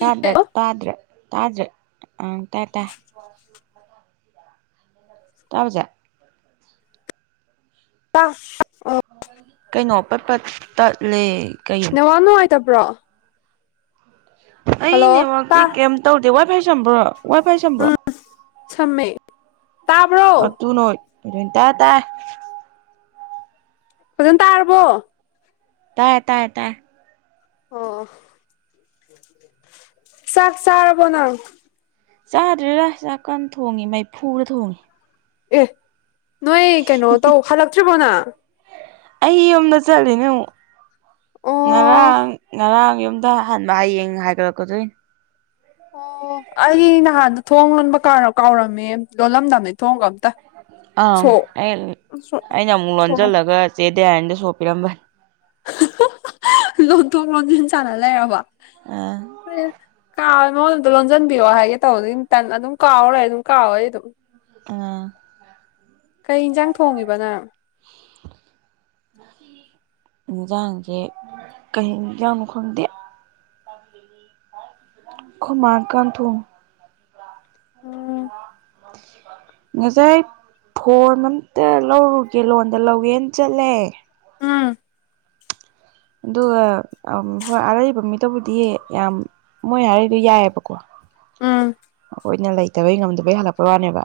ꯇꯥꯗꯦ ꯇꯥꯗ꯭ꯔꯦ ꯇꯥꯗ꯭ꯔꯦ ꯑꯥ ꯇꯥꯏ ꯇꯥꯏ ꯇꯥꯕ ꯆꯦ [unintelligible] ꯀꯩꯅꯣ ꯄꯠ ꯄꯠ ꯇꯠꯂꯦ ꯀꯩꯅꯣ ꯇꯠꯄ꯭ꯔꯣ ꯑꯩ ꯅꯦꯠꯋꯥꯛꯇꯤ ꯇꯥ ꯀꯦꯝ ꯇꯧꯗꯦ ꯋꯥꯏ ꯐꯥꯏ ꯁꯝꯕ꯭ꯔꯣ ꯋꯥꯏ ꯐꯥꯏ ꯁꯝꯕ꯭ꯔꯣ ꯎꯝ ꯁꯝꯃꯦ ꯇꯥꯕ꯭ꯔꯣ ꯑꯇꯨꯅ ꯑꯣꯏ ꯇꯥꯔꯦ ꯇꯥꯔꯦ ꯐꯖꯅ ꯇꯥꯔꯕꯣ ꯇꯥꯏꯌꯦ ꯇꯥꯏꯌꯦ ꯇꯥꯏꯌꯦ ꯑꯣ ꯑꯣ ꯆꯥꯛ ꯆꯥꯔꯕꯣ ꯅꯪ ꯆꯥꯗ꯭ꯔꯤꯔꯥ ꯆꯥꯛ ꯀꯟ ꯊꯣꯡꯉꯤ ꯃꯩꯐꯨꯗ ꯊꯣꯡꯉꯤ ꯑꯦ ꯅꯣꯏ ꯀꯩꯅꯣ ꯇꯧ ꯍꯜꯂꯛꯇ꯭ꯔꯤꯕꯣ ꯅꯪ ꯑꯩ ꯌꯨꯝꯗ ꯆꯠꯂꯤꯅꯦ ꯑꯃꯨꯛ ꯑꯣ ꯉꯔꯥꯡ ꯉꯔꯥꯡ ꯌꯨꯝ ꯗ ꯍꯟꯕ ꯍꯌꯦꯡ ꯍꯥꯏꯒꯠꯂꯛꯀꯗꯣꯏꯅꯤ ꯑꯣ ꯑꯩ ꯅꯍꯥꯟꯗꯣ ꯊꯣꯡ ꯂꯣꯟꯕ ꯀꯥꯔꯣ ꯀꯥꯎꯔꯝꯃꯦ ꯂꯣꯜꯂꯝꯗꯥꯕꯅꯤ ꯊꯣꯡꯒ ꯑꯪ ꯁꯣꯛ ꯑꯩ ꯁꯣ ꯑꯩꯅ ꯑꯃꯨꯛ ꯁꯣꯂꯣ ꯂꯣꯟꯁꯤꯜꯂꯒ ꯆꯦ ꯗꯌꯥꯔꯅꯤꯗ ꯁꯣ ꯄꯤꯔꯝꯕꯅꯤ ꯍꯍꯥ ꯍꯥꯍꯥ ꯂꯣꯡꯊꯣꯛ ꯂꯣꯝꯖꯤꯟ ꯁꯥꯟꯅ ꯂꯩꯔꯕꯣ ꯑ ꯀꯥꯎꯋꯦ ꯃꯉꯣꯟꯗ ꯑꯝꯇ ꯂꯣꯟꯁꯤꯟꯕꯤꯌꯣ ꯍꯥꯏꯒꯦ ꯇꯧꯕꯗꯩ ꯑꯗꯨꯝ ꯇꯟ ꯑꯗꯨꯝ ꯀꯥꯎꯔ ꯂꯩ ꯑꯗꯨꯝ ꯀꯥꯎꯋꯦ ꯑꯗꯨꯝ ꯑꯥ ꯀꯩ ꯏꯟꯖꯥꯡ ꯊꯣꯡꯉꯤꯕ ꯅꯪ [inaudible] ꯏꯟꯁꯥꯡꯖꯦ ꯀꯩ ꯍꯦꯟꯖꯥꯡꯅꯣ ꯈꯪꯗꯦ ꯈꯣꯏꯃꯥ ꯀꯟ ꯊꯣꯡꯉꯤ ꯎꯝ ꯉꯁꯥꯏ ꯐꯣꯟ ꯑꯝꯇ ꯂꯧꯔꯨꯒꯦ ꯂꯣꯟꯗ ꯂꯧꯒꯦꯅ ꯆꯠꯂꯦ ꯎꯝ ꯑꯗꯨꯒ ꯑꯝ ꯍꯣꯏ ꯑꯔꯩꯕ ꯃꯤꯗꯨꯕꯨꯗꯤ ꯌꯥꯝ ꯃꯣꯏ ꯍꯥꯏꯔꯛꯏꯗꯣ ꯌꯥꯏꯑꯦꯕꯀꯣ ꯎꯝ ꯑꯩꯈꯣꯏꯅ ꯂꯩꯇꯕꯩ ꯉꯝꯗꯕꯩ ꯍꯜꯂꯛꯄꯩ ꯋꯥꯅꯦꯕ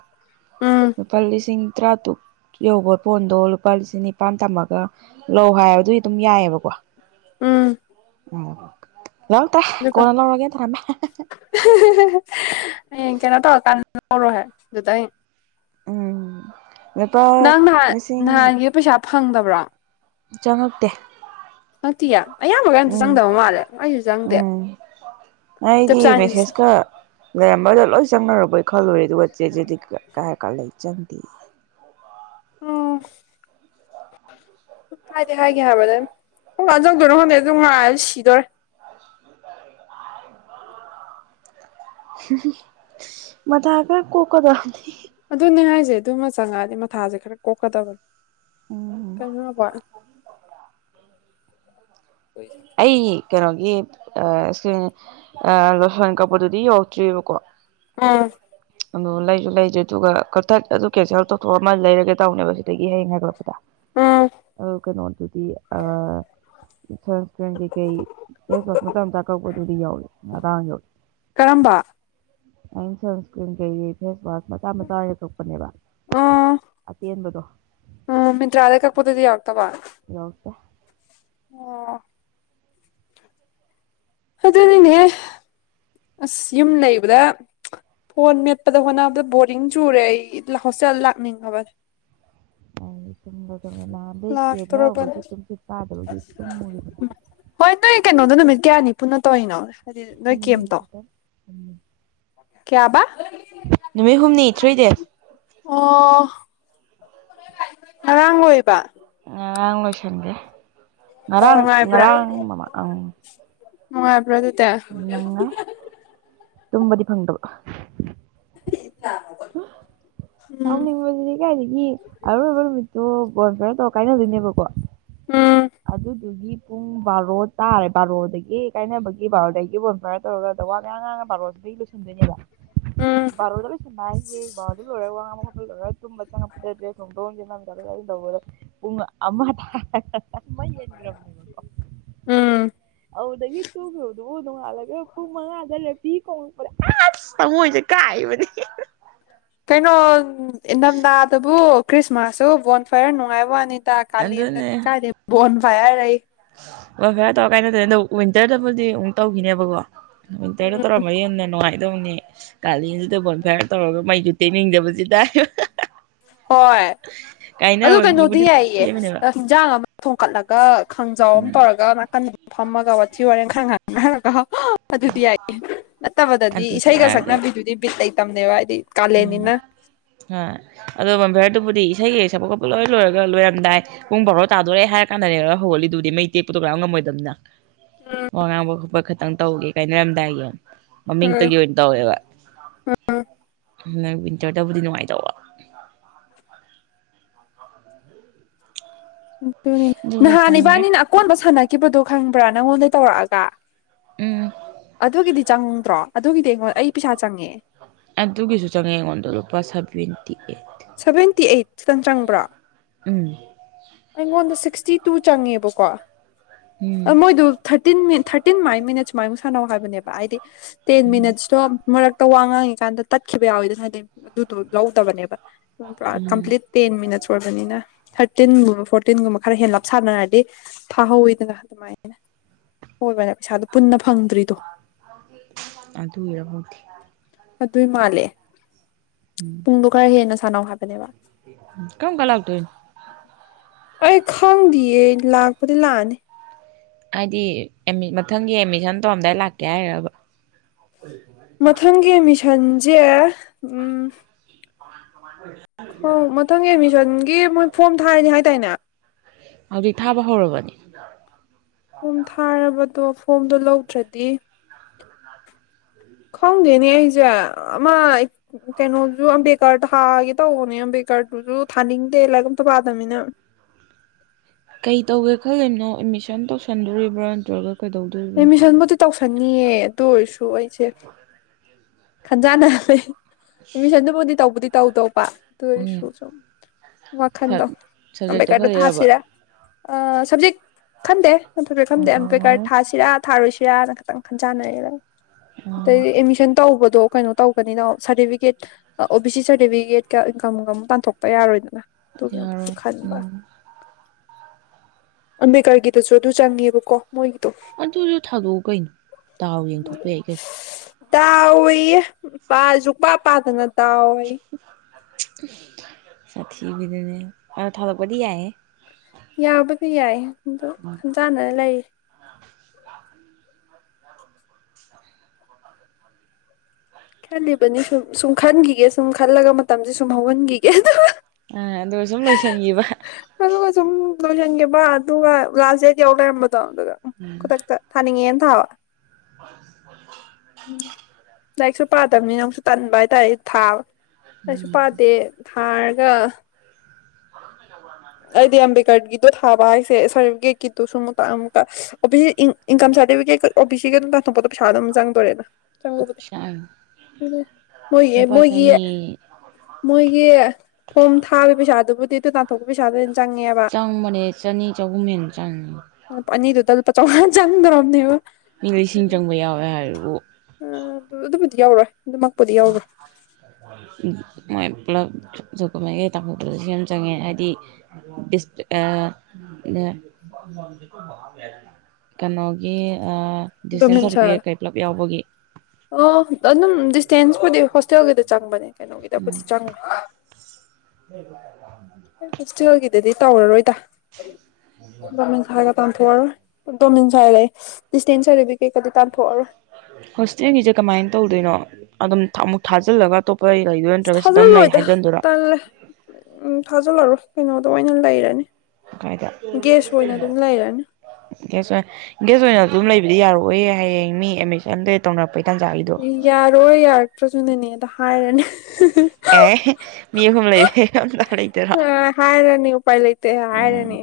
ꯎꯝ ꯂꯨꯄꯥ ꯂꯤꯁꯤꯡ ꯇꯔꯥꯇꯨꯛ ꯌꯧꯕ ꯐꯣꯟꯗꯣ ꯂꯨꯄꯥ ꯂꯤꯁꯤꯡ ꯅꯤꯄꯥꯜ ꯊꯝꯃꯒ ꯂꯧ ꯍꯥꯏꯕ ꯑꯗꯨꯗꯤ ꯑꯗꯨꯝ ꯌꯥꯏꯌꯦꯕꯀꯣ ꯎꯝ ꯂꯧꯇ꯭ꯔꯦ ꯑꯗꯨꯒ ꯀꯣꯟꯅ ꯂꯧꯔꯒꯦ ꯊꯅꯝꯃꯦ ꯍꯦ ꯍꯦ ꯍꯦ ꯍꯌꯦꯡ ꯀꯩꯅꯣ ꯇꯧꯔ ꯀꯥꯟꯗ ꯂꯧꯔꯣꯍꯦꯛ ꯑꯗꯨꯗꯥꯏ ꯎꯝ ꯂꯨꯄꯥ ꯅꯪ ꯅꯍꯥꯟ ꯂꯤꯁꯤꯡ ꯅꯍꯥꯟꯒꯤ ꯄꯩꯁꯥ ꯐꯪꯗꯕ꯭ꯔꯣ ꯆꯪꯉꯛꯇꯦ ꯈꯪꯇꯤꯌꯥ ꯑꯌꯥꯝꯕꯒꯩ ꯑꯝꯇ ꯎꯝ ꯆꯪꯗꯕ ꯃꯥꯜꯂꯦ ꯑꯩꯁꯨ ꯆꯪꯗꯦ ꯎꯝ ꯑꯩꯗꯤ ꯖꯞꯆꯥꯟꯒꯤꯁꯨ ꯃꯦꯁꯦꯁꯀ ꯂꯩꯔꯝꯕꯗꯣ ꯂꯣꯏ ꯆꯪꯅꯔꯨꯕ ꯈꯜꯂꯨꯔꯦ ꯑꯗꯨꯒ ꯆꯦ ꯆꯦꯗꯤ ꯀ ꯀꯥꯏ ꯍꯥꯏꯔ ꯀꯥꯟꯗ ꯆꯪꯗꯦ ꯎꯝ ꯍꯥꯏꯗꯤ ꯍꯥꯏꯒꯤ ꯍꯥꯏꯕꯅꯦ ꯀꯝꯀꯥꯟ ꯆꯪꯗꯣꯏꯅꯣ ꯈꯪꯗꯦ ꯑꯗꯨ ꯉꯥꯏꯕꯗ ꯁꯤꯗꯣꯔꯦ ꯍꯨꯨ ꯍꯨꯍꯨꯝ ꯃꯊꯥ ꯈꯔ ꯀꯣꯛꯗꯕꯅꯦ ꯑꯗꯨꯅꯦ ꯍꯥꯏꯁꯦ ꯑꯗꯨꯃ ꯆꯪꯉꯛꯑꯗꯤ ꯃꯊꯥꯁꯦ ꯈꯔ ꯀꯣꯛꯀꯗꯕꯅꯦ ꯎꯝ ꯀꯩꯅꯣ ꯅꯥꯕꯣꯏ [inaudible] ꯑꯩ ꯀꯩꯅꯣꯒꯤ ꯑꯥ ꯁ꯭ꯀꯔꯤꯟ ꯑꯥ ꯔꯣꯁꯟ ꯀꯛꯄꯗꯨꯗꯤ ꯌꯧꯔꯛꯇ꯭ꯔꯤꯕꯀꯣ ꯎꯝ ꯑꯗꯣ ꯂꯩꯁꯨ ꯂꯩꯗ꯭ꯔꯤ ꯑꯗꯨꯒ ꯀꯛꯊꯠ ꯑꯗꯨ ꯀꯦꯟꯁꯦꯜ ꯇꯧꯊꯣꯛꯑ ꯑꯃ ꯂꯩꯔꯒꯦ ꯇꯧꯅꯦꯕ ꯁꯤꯗꯒꯤ ꯍꯌꯦꯡ ꯍꯥꯏꯒꯠꯂꯛꯄꯗ ꯎꯝ ꯑ ꯀꯅꯣꯗꯨꯗꯤ ꯑꯥ ꯀ꯭ꯔꯤꯝ ꯀꯩ ꯀꯩ ꯐꯦꯁꯋꯥꯁ ꯃꯆꯥ ꯃꯆꯥ ꯀꯛꯄꯗꯨꯗꯤ ꯌꯧꯋꯦ ꯉꯔꯥꯡ ꯌꯧꯋꯦ ꯀꯔꯝꯕ ꯑꯥ ꯁꯟꯁꯀ꯭ꯔꯤꯟ ꯀꯩ ꯀꯩ ꯐꯦꯁ ꯋꯥꯁ ꯃꯆꯥ ꯃꯆꯥ ꯀꯛ ꯑꯥ ꯑꯥ ꯃꯤꯟꯇ꯭ꯔꯥꯗꯩ ꯀꯛꯄꯗꯨꯗꯤ ꯌꯧꯔꯛꯇꯕ ꯌꯧꯔꯛꯇꯦ ꯑꯥ ꯑꯗꯨꯅꯤꯅꯦꯍꯦ ꯑꯁ ꯌꯨꯝ ꯂꯩꯕꯗ ꯐꯣꯟ ꯃꯦꯠꯄꯗ ꯍꯣꯠꯅꯕꯗ ꯕꯣꯔꯤꯡ ꯆꯨꯔꯦ ꯑꯩ ꯏꯠꯂ ꯍꯣꯁꯇꯦꯜꯗ ꯂꯥꯛꯅꯤꯡꯉꯕꯅꯦ ꯨꯑꯩ ꯇꯨꯝꯕ ꯆꯪꯉꯦ ꯅꯣꯍꯥꯟꯗꯩꯪ ꯀꯦꯟꯅꯔ ꯂꯥꯛꯇꯣꯔꯕꯅꯦ ꯎꯕꯒꯥ꯫꯭ꯥꯁꯤꯥꯥꯇꯨꯝꯁꯤꯠ ꯐꯥꯗꯕꯒꯤ ꯇꯨꯝꯃꯨꯔꯤꯗꯅ ꯍꯣꯏ ꯅꯣꯏ ꯀꯩꯅꯣꯗꯣ ꯅꯨꯃꯤꯠ ꯀꯌꯥꯅꯤ ꯄꯨꯟꯅ ꯇꯧꯔꯤꯅꯣ ꯍꯥꯏꯗꯤ ꯅꯣꯏ ꯍꯨꯝꯅꯤ ꯀꯦꯝꯇꯣ ꯈꯛꯇꯪ ꯍꯨꯝꯅꯤ ꯀꯌꯥꯕ ꯅꯨꯃꯤꯠ ꯍꯨꯝꯅꯤ ꯊ꯭ꯔꯤ ꯗꯦꯖ ꯑꯣ ꯉꯔꯥꯡ ꯂꯣꯏꯌꯦꯕ ꯉꯔꯥꯡ ꯂꯣꯏꯁꯟꯒ꯭ꯔꯦ ꯉꯔꯥꯡ ꯉꯔꯥꯡ ꯃꯃꯥ ꯑꯪ ꯅꯨꯡꯉꯥꯢꯕ꯭ꯔꯥ ꯑꯗꯨ ꯅꯨꯡꯉꯥꯏ ꯇꯝꯕꯗꯤ ꯐꯪꯗꯕ ꯍꯥ ꯎꯝ ꯁꯥꯎꯅꯤꯡꯕꯁꯤꯗꯤ ꯀꯥꯏꯗꯒꯤ ꯑꯔꯣꯢꯕ ꯅꯨꯃ ꯇꯣ ꯕꯣꯟ ꯐꯥꯢ꯭ꯔ ꯇꯧꯔ ꯀꯥꯏꯅꯗꯣꯏꯅꯦꯕꯀꯣ ꯎꯝ ꯑꯗꯨꯗꯨꯒꯤ ꯄꯨꯡ ꯕꯥꯔꯣ ꯇꯥꯔꯦ ꯕꯥꯔꯣꯗꯒꯤ ꯀꯥꯏꯅꯕꯒꯤ ꯕꯥꯔꯣꯗꯒꯤ ꯕꯣꯟ ꯐꯥꯏꯌꯔ ꯇꯧꯔꯒꯗ ꯋꯥ ꯃꯌꯥꯝ ꯉꯥꯡꯉ ꯕꯥꯔꯣ ꯗꯩ ꯂꯣꯏꯁꯟꯗꯣꯏꯅꯦꯕ ꯎꯝ ꯕꯥꯔꯣꯗ ꯂꯣꯢꯁꯟꯕ ꯍꯥꯢꯁꯦ ꯕꯥꯔꯣꯗ ꯂꯣꯢꯔ ꯋꯥ ꯉꯥꯡꯕ ꯈꯣꯠꯄ ꯂꯣꯢꯔ ꯇꯨꯝꯕ ꯆꯪꯉꯛꯄꯗ ꯗ꯭ꯔꯦꯁ ꯍꯣꯡꯗꯣꯛ ꯍꯣꯡꯖꯤꯟ ꯅꯪꯗꯕꯩ ꯇꯧꯕꯗ ꯄꯨꯡ ꯑꯃ ꯇꯥꯔꯦ [unintelligible] ꯑꯗꯨꯗꯒꯤ ꯇꯨꯝꯒꯤꯕꯗꯨꯕꯨ ꯅꯣꯡꯉꯥꯜꯂꯒ ꯄꯨꯡ ꯃꯉꯥꯗ ꯔꯦꯐ꯭ꯔꯤ ꯈꯣꯡꯢ ꯑꯁ ꯊꯃꯣꯢꯁꯦ ꯀꯥꯏꯕꯅꯤ ꯏꯟꯊꯝꯊꯥꯗꯕꯨ ꯈ꯭ꯔꯤꯁꯃꯥꯁꯁꯨ ꯕꯣꯟ ꯐꯥꯌꯔ ꯅꯨꯡꯉꯥꯏꯕ ꯋꯥꯅꯤ ꯗ ꯑꯗꯨꯅꯦ ꯀꯥꯂꯦꯟꯗꯗꯤ ꯀꯥꯏꯗꯩ ꯕꯣꯟ ꯐꯥꯌꯔ ꯑꯌꯦ ꯕꯣꯟ ꯐꯌꯥꯔ ꯇꯧꯔ ꯀꯥꯏꯅ ꯑꯗꯣ ꯋꯤꯟꯇꯔꯗꯕꯨꯗꯤ ꯑꯃꯨꯛ ꯇꯧꯈꯤꯅꯤꯕꯀꯣ ꯋꯤꯟꯇꯔꯗ ꯇꯧꯔꯝꯃꯗꯤ ꯌꯥꯝꯅ ꯅꯨꯡꯉꯥꯏꯗꯧꯅꯤ ꯀꯥꯂꯦꯟꯗꯨꯗ ꯕꯣꯟ ꯐꯥꯏꯌꯔ ꯇꯧꯔ ꯃꯩꯁꯨ ꯇꯤꯛꯅꯤꯡꯗꯕꯁꯤꯗ ꯍꯥꯢꯌꯣ ꯍꯍ ꯍꯣꯏ ꯑꯗꯨ ꯀꯩꯅꯣꯗꯤ ꯌꯥꯏꯌꯦ ꯁꯦꯝꯃꯤꯅꯦꯕ ꯑ ꯍꯤꯟꯖꯥꯡ ꯑꯃ ꯊꯣꯡꯀꯠꯂꯒ ꯈꯥꯡꯖꯥꯎ ꯑꯃ ꯎꯝ ꯇꯧꯔꯒ ꯅꯥꯀꯟꯗ ꯐꯝꯃꯒ ꯋꯥꯊꯤ ꯋꯥꯔꯦꯝ ꯈꯔ ꯉꯥꯡꯅꯔꯒ ꯑꯗꯨꯗꯤ ꯌꯥꯏꯌꯦ ꯅꯠꯇꯕꯗꯗꯤ ꯑꯗꯨꯗꯤ ꯏꯁꯩꯒ ꯌꯥꯔꯣꯏꯗꯕ ꯁꯛꯅꯕꯤꯗꯨꯗꯤ ꯕꯤꯠ ꯂꯩꯇꯕꯅꯦꯕ ꯍꯥꯏꯗꯤ ꯎꯝ ꯀꯥꯂꯦꯟꯅꯤꯅ ꯍ ꯑꯗꯣ ꯕꯣꯟ ꯐꯥꯌꯔꯗꯨꯕꯨꯗꯤ ꯏꯁꯩꯒꯤ ꯁꯛꯄ ꯈꯣꯠꯄ ꯂꯣꯏ ꯂꯣꯏꯔꯒ ꯂꯔꯝꯗꯥꯏ ꯄꯨꯡ ꯕꯥꯔꯣ ꯇꯥꯗꯣꯔꯦ ꯍꯥꯏꯔ ꯀꯥꯟꯗꯅꯦꯕ ꯍꯧꯒꯠꯂꯤꯗꯨ ꯕꯨꯗꯤ ꯃꯩ ꯇꯦꯛꯄꯗꯣ ꯀꯅꯥꯝ ꯉꯝꯃꯣꯏꯗꯝꯅꯤꯅ ꯋꯥ ꯉꯥꯡꯕ ꯈꯣꯠꯄ ꯈꯤꯇꯪ ꯇꯧꯒꯦ ꯀꯥꯏꯅꯔꯝꯗꯥꯏꯒꯤ ꯎꯝ ꯃꯃꯤꯡꯇꯒꯤ ꯑꯣꯏꯅ ꯇꯧꯋꯦꯕ ꯋꯤꯟꯇꯔꯗꯕꯨꯗꯤ ꯅꯨꯡꯉꯥꯏꯗꯧꯕ ꯑꯗꯨꯅꯤ ꯑꯗꯨ ꯅꯍꯥꯟ ꯂꯩꯁꯟꯒ꯭ꯔꯦ ꯏꯕꯥꯟꯅꯤꯅ ꯑꯀꯣꯟꯕ ꯁꯥꯟꯅꯈꯤꯕꯗꯣ ꯈꯪꯕ꯭ꯔꯥ ꯅꯪꯉꯣꯟꯗ ꯇꯧꯔꯛꯑꯒ ꯎꯝ ꯑꯗꯨꯒꯤꯗꯤ ꯆꯪꯗ꯭ꯔꯣ ꯑꯗꯨꯒꯤꯗꯤ ꯑꯩꯉꯣꯟ ꯑꯩ ꯄꯩꯁꯥ ꯆꯪꯉꯦ ꯑꯗꯨꯒꯤꯁꯨ ꯆꯪꯉꯦ ꯑꯩꯉꯣꯟꯗ ꯂꯨꯄꯥ ꯁꯚꯦꯟꯇꯤꯑꯩꯠ ꯁꯚꯦꯟꯇꯤ ꯑꯩꯠ ꯈꯤꯇꯪ ꯆꯪꯕ꯭ꯔꯥ ꯎꯝ ꯑꯩꯉꯣꯟꯗ ꯁꯤꯛꯁ ꯁꯤ ꯇꯨ ꯆꯪꯉꯦꯕꯀꯣ ꯎꯝ ꯑꯗꯨ ꯃꯣꯢꯗꯨ ꯊꯔꯇꯤꯟ ꯊꯔ ꯇꯤꯟ ꯃꯥꯏ ꯃꯤꯅꯠꯁ ꯃꯥꯏꯃꯨꯛ ꯁꯥꯟꯅꯧ ꯍꯥꯏꯕꯅꯦꯕ ꯍꯥꯏꯗꯤ ꯇꯦꯟ ꯎꯝ ꯃꯤꯅꯠꯁꯇꯣ ꯃꯔꯛ ꯇ ꯋꯥ ꯉꯥꯡꯉꯤꯀꯥꯟꯗ ꯇꯠꯈꯤꯕ ꯌꯥꯎꯋꯤꯗꯅ ꯍꯥꯏꯗꯤ ꯑꯗꯨꯗꯣ ꯂꯧꯗꯕꯅꯦꯕ ꯄꯨꯔꯥ ꯎꯝ ꯀꯝꯄ꯭ꯂꯤꯠ ꯇꯦꯟ ꯃꯤꯅꯠꯁ ꯑꯣꯏꯕꯅꯤꯅ ꯊꯥꯔꯇꯤꯟꯒꯨꯝꯕ ꯐꯣꯔꯇꯤꯟꯒꯨꯝꯕ ꯈꯔ ꯍꯦꯂꯥꯞꯁꯥꯟꯅꯔꯗꯤ ꯊꯥꯍꯧꯋꯤꯗꯅ ꯑꯗꯨꯃꯥꯏꯅ ꯑꯣꯏꯕꯅꯦ ꯄꯩꯁꯥꯗꯣ ꯄꯨꯟꯅ ꯐꯪꯗ꯭ꯔꯤꯗꯣ ꯑꯗꯨꯒꯤꯔ ꯈꯪꯗꯦ ꯑꯗꯨꯏ ꯃꯥꯜꯂꯦ ꯄꯨꯡꯗꯣ ꯈꯔ ꯍꯦꯟꯅ ꯁꯥꯟꯅꯧ ꯍꯥꯏꯕꯅꯦꯕ ꯀꯕꯝ ꯀꯥꯟ ꯂꯥꯛꯇꯣꯏꯅꯣ ꯑꯩ ꯈꯪꯗꯦꯌꯦ ꯂꯥꯛꯄꯨꯗꯤ ꯂꯥꯛꯑꯅꯤ ꯍꯥꯏꯗꯤ ꯑꯦꯃꯤꯠ ꯃꯊꯪꯒꯤ ꯑꯦꯠꯃꯤꯁꯟ ꯇꯧꯔꯝꯗꯥꯏꯗ ꯂꯥꯛꯀꯦ ꯍꯥꯏꯔꯕ ꯃꯊꯪꯒꯤ ꯑꯦꯠꯃꯤꯁꯟꯖꯦ ꯎꯝ ꯍꯣ ꯃꯊꯪꯒꯤ ꯑꯦꯠꯃꯤꯁꯟꯒꯤ ꯃꯣꯏ ꯐꯣꯔꯝ ꯊꯥꯔꯦꯗꯤ ꯍꯥꯏꯗꯥꯏꯅꯦ ꯍꯧꯖꯤꯛ ꯊꯥꯕ ꯍꯧꯔꯕꯅꯤ ꯐꯣꯝ ꯊꯥꯔꯕꯗꯣ ꯐꯣꯝꯗꯣ ꯂꯧꯗ꯭ꯔꯗꯤ ꯈꯪꯗꯦꯅꯦ ꯑꯩꯖꯦ ꯑꯃ ꯀꯩꯅꯣꯖꯨ ꯑꯝꯕꯦꯠꯀꯔ ꯊꯥꯒꯦ ꯇꯧꯕꯅꯦ ꯑꯝꯕꯦꯀꯥ ꯀꯔꯇꯨꯁꯨ ꯊꯥꯅꯤꯡꯗꯦ ꯂꯥꯏꯔꯤꯛ ꯑꯝꯇ ꯄꯥꯗꯕꯅꯤꯅ ꯀꯩ ꯇꯧꯒꯦ ꯈꯜꯂꯤꯕꯅꯣ ꯑꯦꯠꯃꯤꯁꯟ ꯇꯧꯁꯟꯗꯣꯔꯤꯕ꯭ꯔꯥ ꯅꯠꯇ꯭ꯔꯒ ꯀꯩꯗꯧꯗꯣꯔꯤꯕꯅꯣ ꯈꯟꯅꯤꯌꯦ ꯑꯗꯨ ꯑꯣꯏꯁꯨ ꯑꯩꯁꯦ ꯈꯟꯖꯥꯟꯅꯍꯜꯂꯦ ꯑꯦꯠꯃꯤꯁꯟꯗꯨꯕꯨꯗꯤ ꯇꯧꯕꯨꯗꯤ ꯇꯧꯗꯧꯕ ꯑꯗꯨ ꯑꯣꯏꯔꯁꯨ ꯎꯝ ꯁꯨꯝ ꯋꯥꯈꯜꯗꯣ ꯁꯕꯖꯦꯛꯇꯣ ꯑꯝꯕꯦꯠꯀꯔꯗ ꯈꯜꯂꯤꯔꯕ ꯊꯥꯁꯤꯔꯥ ꯑꯥ ꯁꯞꯖꯦꯛ ꯈꯟꯗꯦ [unintelligible] ꯑꯝꯕꯦꯠꯀꯔꯗ ꯑꯣ ꯊꯥꯁꯤꯔ ꯊꯔꯣꯏꯁꯤ ꯌꯥꯅ ꯈꯟꯖꯥꯅꯔꯤꯕ ꯎꯝ ꯑꯗꯨꯒꯤ ꯑꯦꯠꯃꯤꯁꯟ ꯇꯧꯕꯗꯣ ꯀꯩꯅꯣ ꯇꯧꯕꯅꯤꯅ ꯁꯥꯔꯇꯤꯐꯤꯀꯦꯠ ꯑꯣ ꯕꯤ ꯁꯤ ꯁꯥꯔꯇꯤꯐꯤꯀꯦꯠꯀ ꯏꯟꯀꯝꯒ ꯑꯃꯨꯛ ꯇꯥꯟꯊꯣꯛꯄ ꯌꯥꯔꯣꯏꯗꯅ ꯇꯨꯒꯤ ꯑꯃꯨꯛꯁꯨ ꯌꯥꯔꯣꯏ ꯈꯟꯕ ꯎꯝ ꯑꯝꯕꯦꯗꯀꯔꯒꯤꯗꯨꯁꯨ ꯑꯗꯨ ꯆꯪꯉꯦꯕꯀꯣ ꯃꯣꯏꯒꯤꯗꯣ ꯎꯝ ꯑꯗꯨꯁꯨ ꯊꯥꯗꯣꯛꯎ ꯀꯩꯅꯣ ꯗꯥꯎ ꯌꯦꯡꯊꯣꯛꯄ ꯌꯥꯏ ꯀꯩꯅꯣ ꯗꯥ ꯗꯥꯎꯑꯦꯌꯦ ꯄꯥꯁꯨ ꯁꯨꯛꯄꯥ ꯄꯥꯗꯅ ꯗꯥꯎꯑꯦꯌꯦ ꯎꯝ ꯁꯥꯠꯊꯤꯕꯤꯗꯨꯅꯤ ꯑꯗꯣ ꯊꯗꯣꯛꯄꯗꯨꯗꯤ ꯌꯥꯏꯍꯦ ꯊꯤꯌꯥꯏꯌꯦ ꯑꯗꯨ ꯈꯟꯖꯥꯟꯅꯔꯒ ꯂꯩꯔꯤ ꯈꯜꯂꯤꯕꯅꯤ ꯁꯨꯝ ꯁꯨꯝ ꯈꯟꯒꯤꯒꯦ ꯁꯨꯝ ꯈꯜꯂꯒ ꯃꯇꯝꯁꯦ ꯁꯨꯝ ꯍꯧꯍꯟꯒꯤꯒꯦ ꯑꯥ ꯑꯗꯨꯒ ꯁꯨꯝ ꯂꯣꯏꯁꯤꯟꯒꯤꯕ ꯂꯣꯏꯁꯤꯟꯒꯤꯕ ꯑꯗꯨꯒ ꯂꯥꯁ ꯗꯦꯗ ꯌꯧ ꯂꯩꯔꯝꯕꯗꯣ ꯑꯗꯨꯒ ꯈꯨꯗꯛꯇ ꯊꯥꯅꯤꯡꯉꯦꯅ ꯊꯥꯕ [inaudible] ꯂꯥꯏꯔꯤꯛꯁꯨ ꯄꯥꯗꯕꯅꯤ ꯑꯃꯨꯛꯁꯨ ꯇꯟꯕ ꯍꯥꯏꯇꯥꯔꯦ ꯊꯥꯕ ꯂꯥꯏꯔꯤꯛꯁꯨ ꯎꯝ ꯄꯥꯗꯦ ꯊꯥꯔꯒ [inaudible] ꯑꯩꯗꯤ ꯑꯝꯕꯦꯗꯀꯔꯒꯤꯗꯣ ꯊꯥꯕ ꯍꯥꯏꯁꯦ ꯁꯥꯔꯇꯤꯐꯤꯀꯦꯠꯀꯤꯗꯨ ꯁꯨꯝ ꯑꯃꯨꯛ ꯇꯥꯟ ꯑꯃꯨꯛ ꯇꯥꯟ ꯑꯣꯕꯤꯁꯤ ꯏꯟꯀꯝ ꯁꯥꯔꯇꯤꯐꯤꯀꯦꯠꯀ ꯑꯣꯕꯤꯁꯤꯒ ꯗꯨꯝ ꯇꯥꯟꯊꯣꯛꯄꯗ ꯄꯩꯁꯥ ꯑꯗꯨꯝ ꯆꯪꯗꯣꯔꯦꯗ [unintelligible] ꯃꯣꯏ ꯑꯦ ꯂꯨꯄꯥ ꯃꯣꯏꯒꯤ ꯆꯅꯤ ꯃꯣꯏꯒꯤ ꯐꯣꯝ ꯊꯥꯕꯩ ꯄꯩꯁꯥꯗꯨꯕꯨꯗꯤ ꯑꯗꯨꯨ ꯇꯥꯟꯊꯣꯛꯄꯒꯤ ꯄꯩꯁꯥꯗꯨꯅ ꯆꯪꯕꯅꯦ ꯆꯅꯤ ꯆꯍꯨꯝ ꯍꯦꯟꯅ ꯆꯪꯉꯦ ꯗ ꯂꯨꯄꯥ ꯆꯧꯉꯥ ꯆꯪꯗꯣꯔꯕꯅꯦꯕ ꯃꯤ ꯂꯤꯁꯤꯡ ꯆꯪꯕ ꯌꯥꯎꯋꯦ ꯍꯥꯏꯔꯤꯕꯨ ꯑꯥ ꯑꯗꯨꯕꯨꯗꯤ ꯌꯧꯔꯣꯏ ꯑꯗꯨꯃꯛꯄꯨꯗꯤ ꯌꯧꯔꯣꯏ [unintelligible] ꯄꯨꯂꯞ ꯗꯣꯀꯨꯃꯦꯟ ꯀꯩ ꯇꯥꯊꯣꯛꯄꯗꯁꯨ ꯂꯤꯁꯤꯡ ꯑꯃ ꯆꯪꯉꯦ ꯍꯥꯏꯗꯤ ꯗꯤꯁꯄ꯭ꯂꯦ ꯑꯥ ꯅꯦ [inaudible] ꯀꯩꯅꯣꯒꯤ ꯑꯥ ꯗꯤꯁꯇꯦꯟꯁ ꯗꯣꯃꯤꯟꯁꯜ ꯁꯥꯔꯇꯤꯐꯤꯀꯦꯠ ꯀꯩ ꯄꯨꯂꯞ ꯌꯥꯎꯕꯒꯤ ꯑꯣ ꯑꯗꯨꯝ ꯗꯤꯁꯇꯦꯟꯁꯄꯨꯗꯤ ꯍꯣꯁꯇꯦꯜꯒꯤꯗ ꯆꯪꯕꯅꯦ ꯀꯩꯅꯣꯒꯤꯗꯣ ꯈꯣꯏꯗꯤ ꯎꯝ ꯆꯪꯒ꯭ꯔꯦ [inaudible] ꯑꯗꯗꯤ ꯇꯧꯔꯔꯣꯏꯗ [unintelligible] ꯇꯥꯟꯊꯣꯛꯑꯔꯣꯏ ꯗꯣꯃꯤꯟꯁꯥꯏꯟꯑꯌꯦ ꯗꯤꯁꯇꯦꯟꯁ ꯁꯥꯔꯇꯤꯐꯤꯀꯦꯠꯀꯗꯤ ꯇꯥꯥꯟꯊꯣꯛꯑꯔꯣꯏ ꯍꯣꯁꯇꯦꯜꯒꯤꯁꯦ ꯀꯃꯥꯏ ꯇꯧꯗꯣꯏꯅꯣ ꯑꯗꯨꯝ ꯑꯃꯨꯛ ꯊꯥꯖꯤꯜꯂꯒ ꯇꯣ ꯑꯁ ꯊꯥꯖꯤꯜꯂꯣꯏꯗ ꯇꯜꯂꯦ ꯎꯝ ꯊꯥꯖꯤꯜꯂꯔꯣꯏ ꯀꯩꯅꯣꯗꯣ ꯑꯣꯏꯅ ꯂꯩꯔꯅꯤ ꯀꯥꯥꯏꯗ ꯒꯦꯁ ꯑꯣꯏꯅ ꯑꯗꯨꯝ ꯂꯩꯔꯅꯤ ꯒꯦꯁ ꯑꯣꯢꯅ ꯒꯦꯁ ꯑꯣꯏꯅ ꯑꯗꯨꯝ ꯂꯩ [inaudible] ꯂꯤ ꯌꯥꯔꯛꯑꯣꯏꯌꯦ ꯍꯌꯦꯡ ꯃꯤ ꯑꯦꯠꯃꯤꯁꯟ ꯀꯩ ꯇꯧꯅꯔꯛ ꯑꯦ ꯌꯥꯔꯣꯏ ꯌꯥꯔꯛꯇ꯭ꯔꯁꯨ ꯅꯅꯦꯗ ꯍꯥꯏꯔꯅꯤ ꯑꯦꯍꯦ ꯃꯤ ꯑꯍꯨꯝ ꯂꯩꯍꯦ [unintelligible] ꯑꯥ ꯍꯥꯏꯔꯅꯤ ꯎꯄꯥꯏ ꯂꯩꯩꯇꯦ ꯎꯝ ꯍꯥꯏꯔꯅꯤ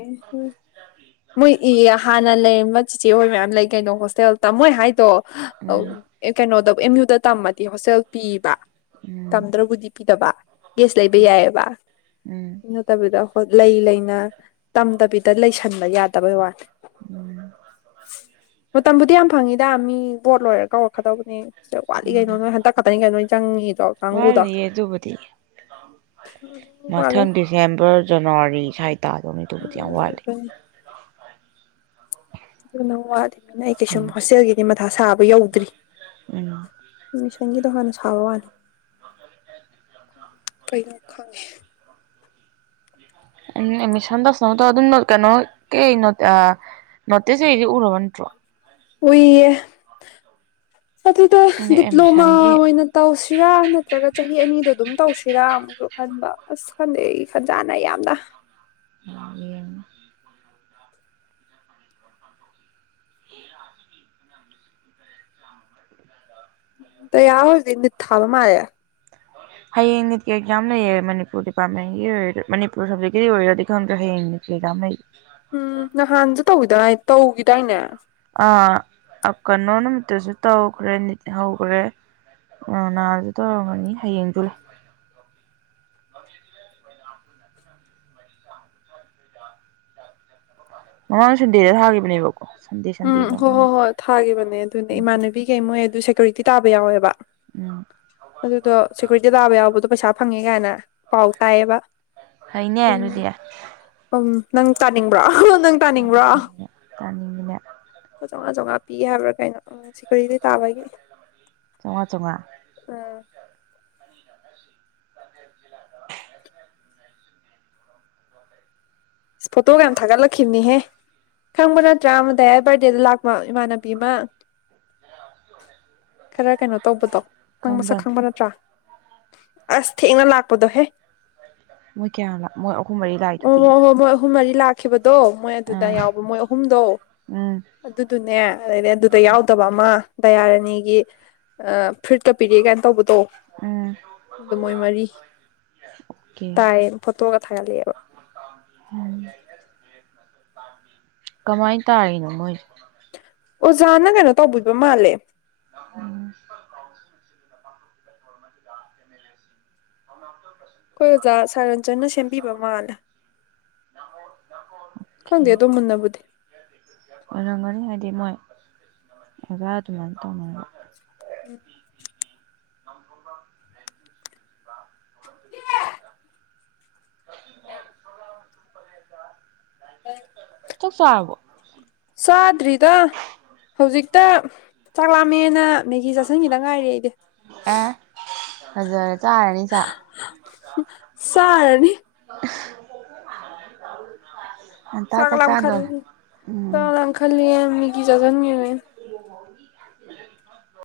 ꯃꯣꯏ ꯏ ꯍꯥꯟꯅ ꯂꯩꯔꯝꯕ ꯆꯤꯆꯦꯍꯣꯏ ꯃꯌꯥꯝ ꯂꯩ ꯀꯩꯅꯣ ꯍꯣꯁꯇꯦꯜ ꯇꯝꯃꯣꯏ ꯍꯥꯏꯗꯣ ꯍ ꯑꯧ ꯎꯝ ꯑꯦ ꯀꯩꯅꯣꯗ ꯑꯦꯝ ꯌꯨꯗ ꯇꯝꯃꯗꯤ ꯍꯣꯁꯇꯦꯜ ꯄꯤꯌꯦꯕ ꯎꯝ ꯇꯝꯗ꯭ꯔꯕꯨꯗꯤ ꯄꯤꯗꯕ ꯒꯦꯁ ꯂꯩꯕ ꯌꯥꯏꯌꯦꯕ ꯎꯝ ꯅꯠꯇꯕꯤꯗꯣ ꯄꯣꯠ ꯂꯩ ꯂꯩꯅ ꯇꯝꯗꯕꯤꯗ ꯂꯩꯁꯟꯕ ꯌꯥꯗꯕꯩ ꯋꯥꯅꯦ ꯎꯝ ꯃꯇꯝꯕꯨꯗꯤ ꯌꯥꯝ ꯐꯪꯏꯤꯗ ꯃꯤ ꯕꯣꯠ ꯂꯣꯏꯔ ꯀꯧꯔꯛꯀꯗꯧꯕꯅꯦ ꯗ ꯋꯥꯠꯂꯤ ꯎꯝ ꯀꯩꯅꯣ ꯎꯝ ꯅꯣꯏ ꯍꯟꯇꯛ ꯈꯛꯇꯅꯤ ꯀꯩꯅꯣ ꯅꯣꯏ ꯆꯪꯉꯤꯗꯣ ꯀꯥꯡꯉꯨꯗꯣ ꯋꯥꯠꯂꯤꯌꯦ ꯑꯗꯨꯕꯨꯗꯤ ꯃꯊꯪ ꯗꯤꯁꯦꯝꯕꯔ ꯖꯅꯋꯥꯔꯤ ꯁ꯭ꯋꯥꯏ ꯇꯥꯗꯧꯅꯤꯗꯨꯕꯨꯗꯤ ꯌꯥꯝ ꯋꯥꯠꯂꯤ ꯑꯗꯨꯅꯤ ꯌꯥꯝꯅ ꯋꯥꯠꯃꯤꯅ ꯑꯩ ꯀꯩꯁꯨꯝ ꯎꯝ ꯍꯣꯁꯇꯦꯜꯒꯤꯗꯤ ꯃꯊꯥ ꯁꯥꯕ ꯌꯧꯗ꯭ꯔꯤ ꯎꯝ ꯑꯁꯣꯝꯒꯤꯗꯣ ꯍꯥꯟꯅ ꯁꯥꯕ ꯋꯥꯅꯦ ꯀꯩꯅꯣ ꯈꯪ ꯑꯩꯅ ꯑꯦꯃꯤꯁꯟ ꯇꯧꯁꯟꯅꯕ ꯇꯧ ꯑꯗꯨꯨꯝꯅ ꯀꯩꯅꯣ ꯀꯩ ꯅꯣꯗ ꯅꯠꯇꯤꯁ ꯏꯔꯤꯖꯦ ꯎꯔꯕ ꯅꯠꯇ꯭ꯔꯣ ꯎꯢꯌꯦ ꯑꯗꯨꯗ ꯑꯗꯩ ꯗꯤꯄ꯭ꯂꯣꯃꯥ ꯑꯦꯗꯃꯤꯁꯟꯒꯤ ꯑꯣꯏꯅ ꯇꯧꯁꯤꯔ ꯅꯠꯇ꯭ꯔꯒ ꯆꯍꯤ ꯑꯅꯤꯗꯣ ꯑꯗꯨꯝ ꯇꯧꯁꯤ ꯁꯤꯔ ꯑꯃꯨꯛꯁꯨ ꯈꯟꯕ ꯑꯁ ꯈꯪꯗꯦ ꯑꯩ ꯈꯟꯖꯥꯅꯩ ꯌꯥꯝꯅ [unintelligible] [unintelligible] ꯗꯌꯥ ꯍꯣꯏꯗꯤ ꯅꯤꯠ ꯊꯥꯕ ꯃꯥꯜꯂꯦ ꯍꯌꯦꯡ ꯅꯤꯠꯀꯤ ꯑꯦꯛꯖꯥꯝ ꯂꯩꯌꯦ ꯃꯅꯤꯄꯨꯔ ꯗꯤꯄꯥꯔꯠꯃꯦꯟꯒꯤ ꯑꯣꯏꯔ ꯃꯅꯤꯄꯨꯔ ꯁꯕꯖꯦꯛꯀꯤ ꯑꯣꯏꯔꯗꯤ ꯈꯪꯗ꯭ꯔꯦ ꯍꯌꯦꯡꯅꯤ ꯁꯤꯗ ꯃꯩ ꯎꯝ ꯅꯍꯥꯟꯁꯨ ꯇꯧꯈꯤꯗꯥꯏ ꯇꯧꯈꯤꯗꯏꯅꯦ ꯑꯥ ꯑꯥ ꯀꯩꯅꯣ ꯅꯨꯃꯤꯠꯇꯁꯨ ꯇꯧꯈ꯭ꯔꯦ ꯅꯤꯠ ꯍꯧꯒ꯭ꯔꯦ ꯑꯥ ꯅꯍꯥꯟꯁꯨ ꯇꯧꯔꯝꯃꯅꯤ ꯍꯌꯦꯡꯁꯨ ꯂꯩ [inaudible] ꯉꯔꯥꯡ ꯁꯨꯟꯗꯦꯗ ꯊꯥꯒꯤꯕꯅꯦꯕ ꯎꯝ ꯍꯣꯏ ꯍꯣꯏ ꯍꯣꯏ ꯊꯥꯈꯤꯕꯅꯦ ꯑꯗꯨꯅꯦ ꯏꯃꯥꯟꯅꯕꯤꯒꯩ ꯃꯣꯏ ꯑꯗꯨ ꯁꯦꯀ꯭ꯌꯨꯔꯤꯇꯤꯥ ꯇꯥꯕ ꯌꯥꯎꯋꯦꯕ ꯎꯝ ꯑꯗꯨꯗꯣ ꯁꯦꯀ꯭ꯌꯨꯔꯤꯇꯤ ꯇꯥꯕ ꯌꯥꯎꯕꯗꯣ ꯄꯩꯁꯥ ꯐꯪꯉꯦ ꯀꯥꯏꯅ ꯄꯥꯎ ꯇꯥꯏꯌꯦꯕ ꯐꯩꯅꯦ ꯑꯗꯨꯏꯅꯤ ꯑꯗꯨꯗꯤ ꯎꯝ ꯅꯪ ꯇꯥꯅꯤꯡꯕ꯭ꯔꯥ ꯑꯥ ꯍꯥ ꯅꯪ ꯇꯥꯅꯤꯡꯕ꯭ꯔꯣ ꯆꯥꯅꯤꯡꯉꯤꯅꯦ ꯆꯥꯝꯃꯉꯥ ꯂꯨꯄ ꯆꯧꯉ ꯆꯧꯉ ꯄꯤ ꯍꯥꯏꯕ꯭ꯔ ꯀꯩꯅꯣ ꯁꯤꯀ꯭ꯌꯨꯔꯤꯇꯤ ꯇꯥꯕꯒꯤ ꯆꯧꯉꯥ ꯆꯧꯉꯥ ꯑꯥ ꯐꯣꯇꯣꯒ ꯌꯥꯝ ꯊꯒꯠꯂꯛꯈꯤꯕꯅꯤꯍꯦ ꯈꯪꯕ ꯅꯠꯇ꯭ꯔꯥ ꯑꯃ ꯗꯥꯢꯌꯥꯏ ꯕꯥꯠꯗꯦꯗ ꯂꯥꯛꯄ ꯏꯃꯥꯟꯅꯕꯤ ꯑꯃ ꯈꯔ ꯀꯩꯅꯣ ꯇꯧꯕꯗꯣ ꯅꯪ ꯃꯁꯛ ꯀꯔꯝꯕꯅꯣ ꯈꯪꯕ ꯅꯠꯇ꯭ꯔ ꯑꯁ ꯊꯦꯡꯅ ꯂꯥꯛꯄꯗꯣꯍꯦ ꯃꯣꯏ ꯀꯌꯥꯝ ꯂꯛ ꯃꯣꯏ ꯑꯍꯨꯝ ꯃꯔꯤ ꯑꯣ ꯂꯥꯛꯏꯗꯨꯗꯤ ꯍꯣꯏ ꯍꯣꯏ ꯃꯣꯏ ꯑꯍꯨꯝ ꯃꯔꯤ ꯂꯥꯛꯈꯤꯕꯗꯣ ꯃꯣꯏ ꯑꯗꯨꯗ ꯎꯝ ꯌꯥꯎꯕ ꯃꯣꯏ ꯑꯍꯨꯝꯗꯣ ꯎꯝ ꯑꯗꯨꯗꯨꯅꯦꯑꯗꯩ ꯑꯗꯨꯗ ꯌꯥꯎꯗꯕ ꯑꯃ ꯗꯌꯥꯔꯥꯅꯤꯒꯤ ꯑꯥ ꯐꯨꯔꯤꯠꯀ ꯄꯤꯔꯛꯑꯦ ꯀꯥꯏ ꯇꯧꯕ ꯇꯣ ꯎꯝ ꯑꯗꯨ ꯃꯣꯏ ꯃꯔꯤ ꯑꯣꯀꯦ ꯇꯥꯏꯌꯦ ꯐꯣꯇꯣꯒ ꯊꯥꯒꯠꯔꯛꯑꯦꯕ ꯀꯃꯥꯏ ꯇꯔꯤꯅꯣ ꯃꯣꯏ ꯑꯣꯖꯥꯅ ꯀꯩꯅꯣ ꯇꯧꯕꯤꯕ ꯃꯥꯜꯂꯦ ꯎꯝ [inaudible] ꯑꯩꯈꯣꯏ ꯑꯣꯖ ꯁꯥꯔ ꯐꯖꯅ ꯁꯦꯝꯕꯤꯕ ꯃꯥꯜꯂꯦ ꯑꯣꯀꯦ ꯈꯪꯗꯦ ꯑꯗꯣ ꯃꯨꯟꯅꯕꯨꯗꯤ ꯑꯣꯏꯔꯝꯒꯅꯤ ꯍꯥꯏꯗꯤ ꯃꯣꯏ ꯑꯣꯖꯥ ꯑꯗꯨꯃꯥꯏ ꯇꯧꯅꯕ ꯎꯝ [unintelligible] [inaudible] [unintelligible] ꯆꯛ ꯆꯔꯕꯣ ꯆꯥꯗ꯭ꯔꯤꯗ ꯍꯧꯖꯤꯛꯇ ꯆꯥꯛꯂꯥꯃꯦꯅ ꯃꯦꯒꯤ ꯆꯥꯁꯤꯟꯒꯤꯗ ꯉꯥꯏꯔꯤ ꯑꯩꯗꯤ ꯑꯦ ꯐꯖꯔꯦ ꯆꯥꯔꯅꯤ ꯆꯥꯛ ꯆꯥꯔꯅꯤ [inaudible] ꯆꯥꯛ ꯂꯝꯈꯠ ꯆꯥꯛ ꯎꯝ ꯂꯝꯈꯠꯂꯦꯑꯦ ꯃꯤꯒꯤ ꯆꯁꯤꯟꯒꯤꯕꯩ [inaudible]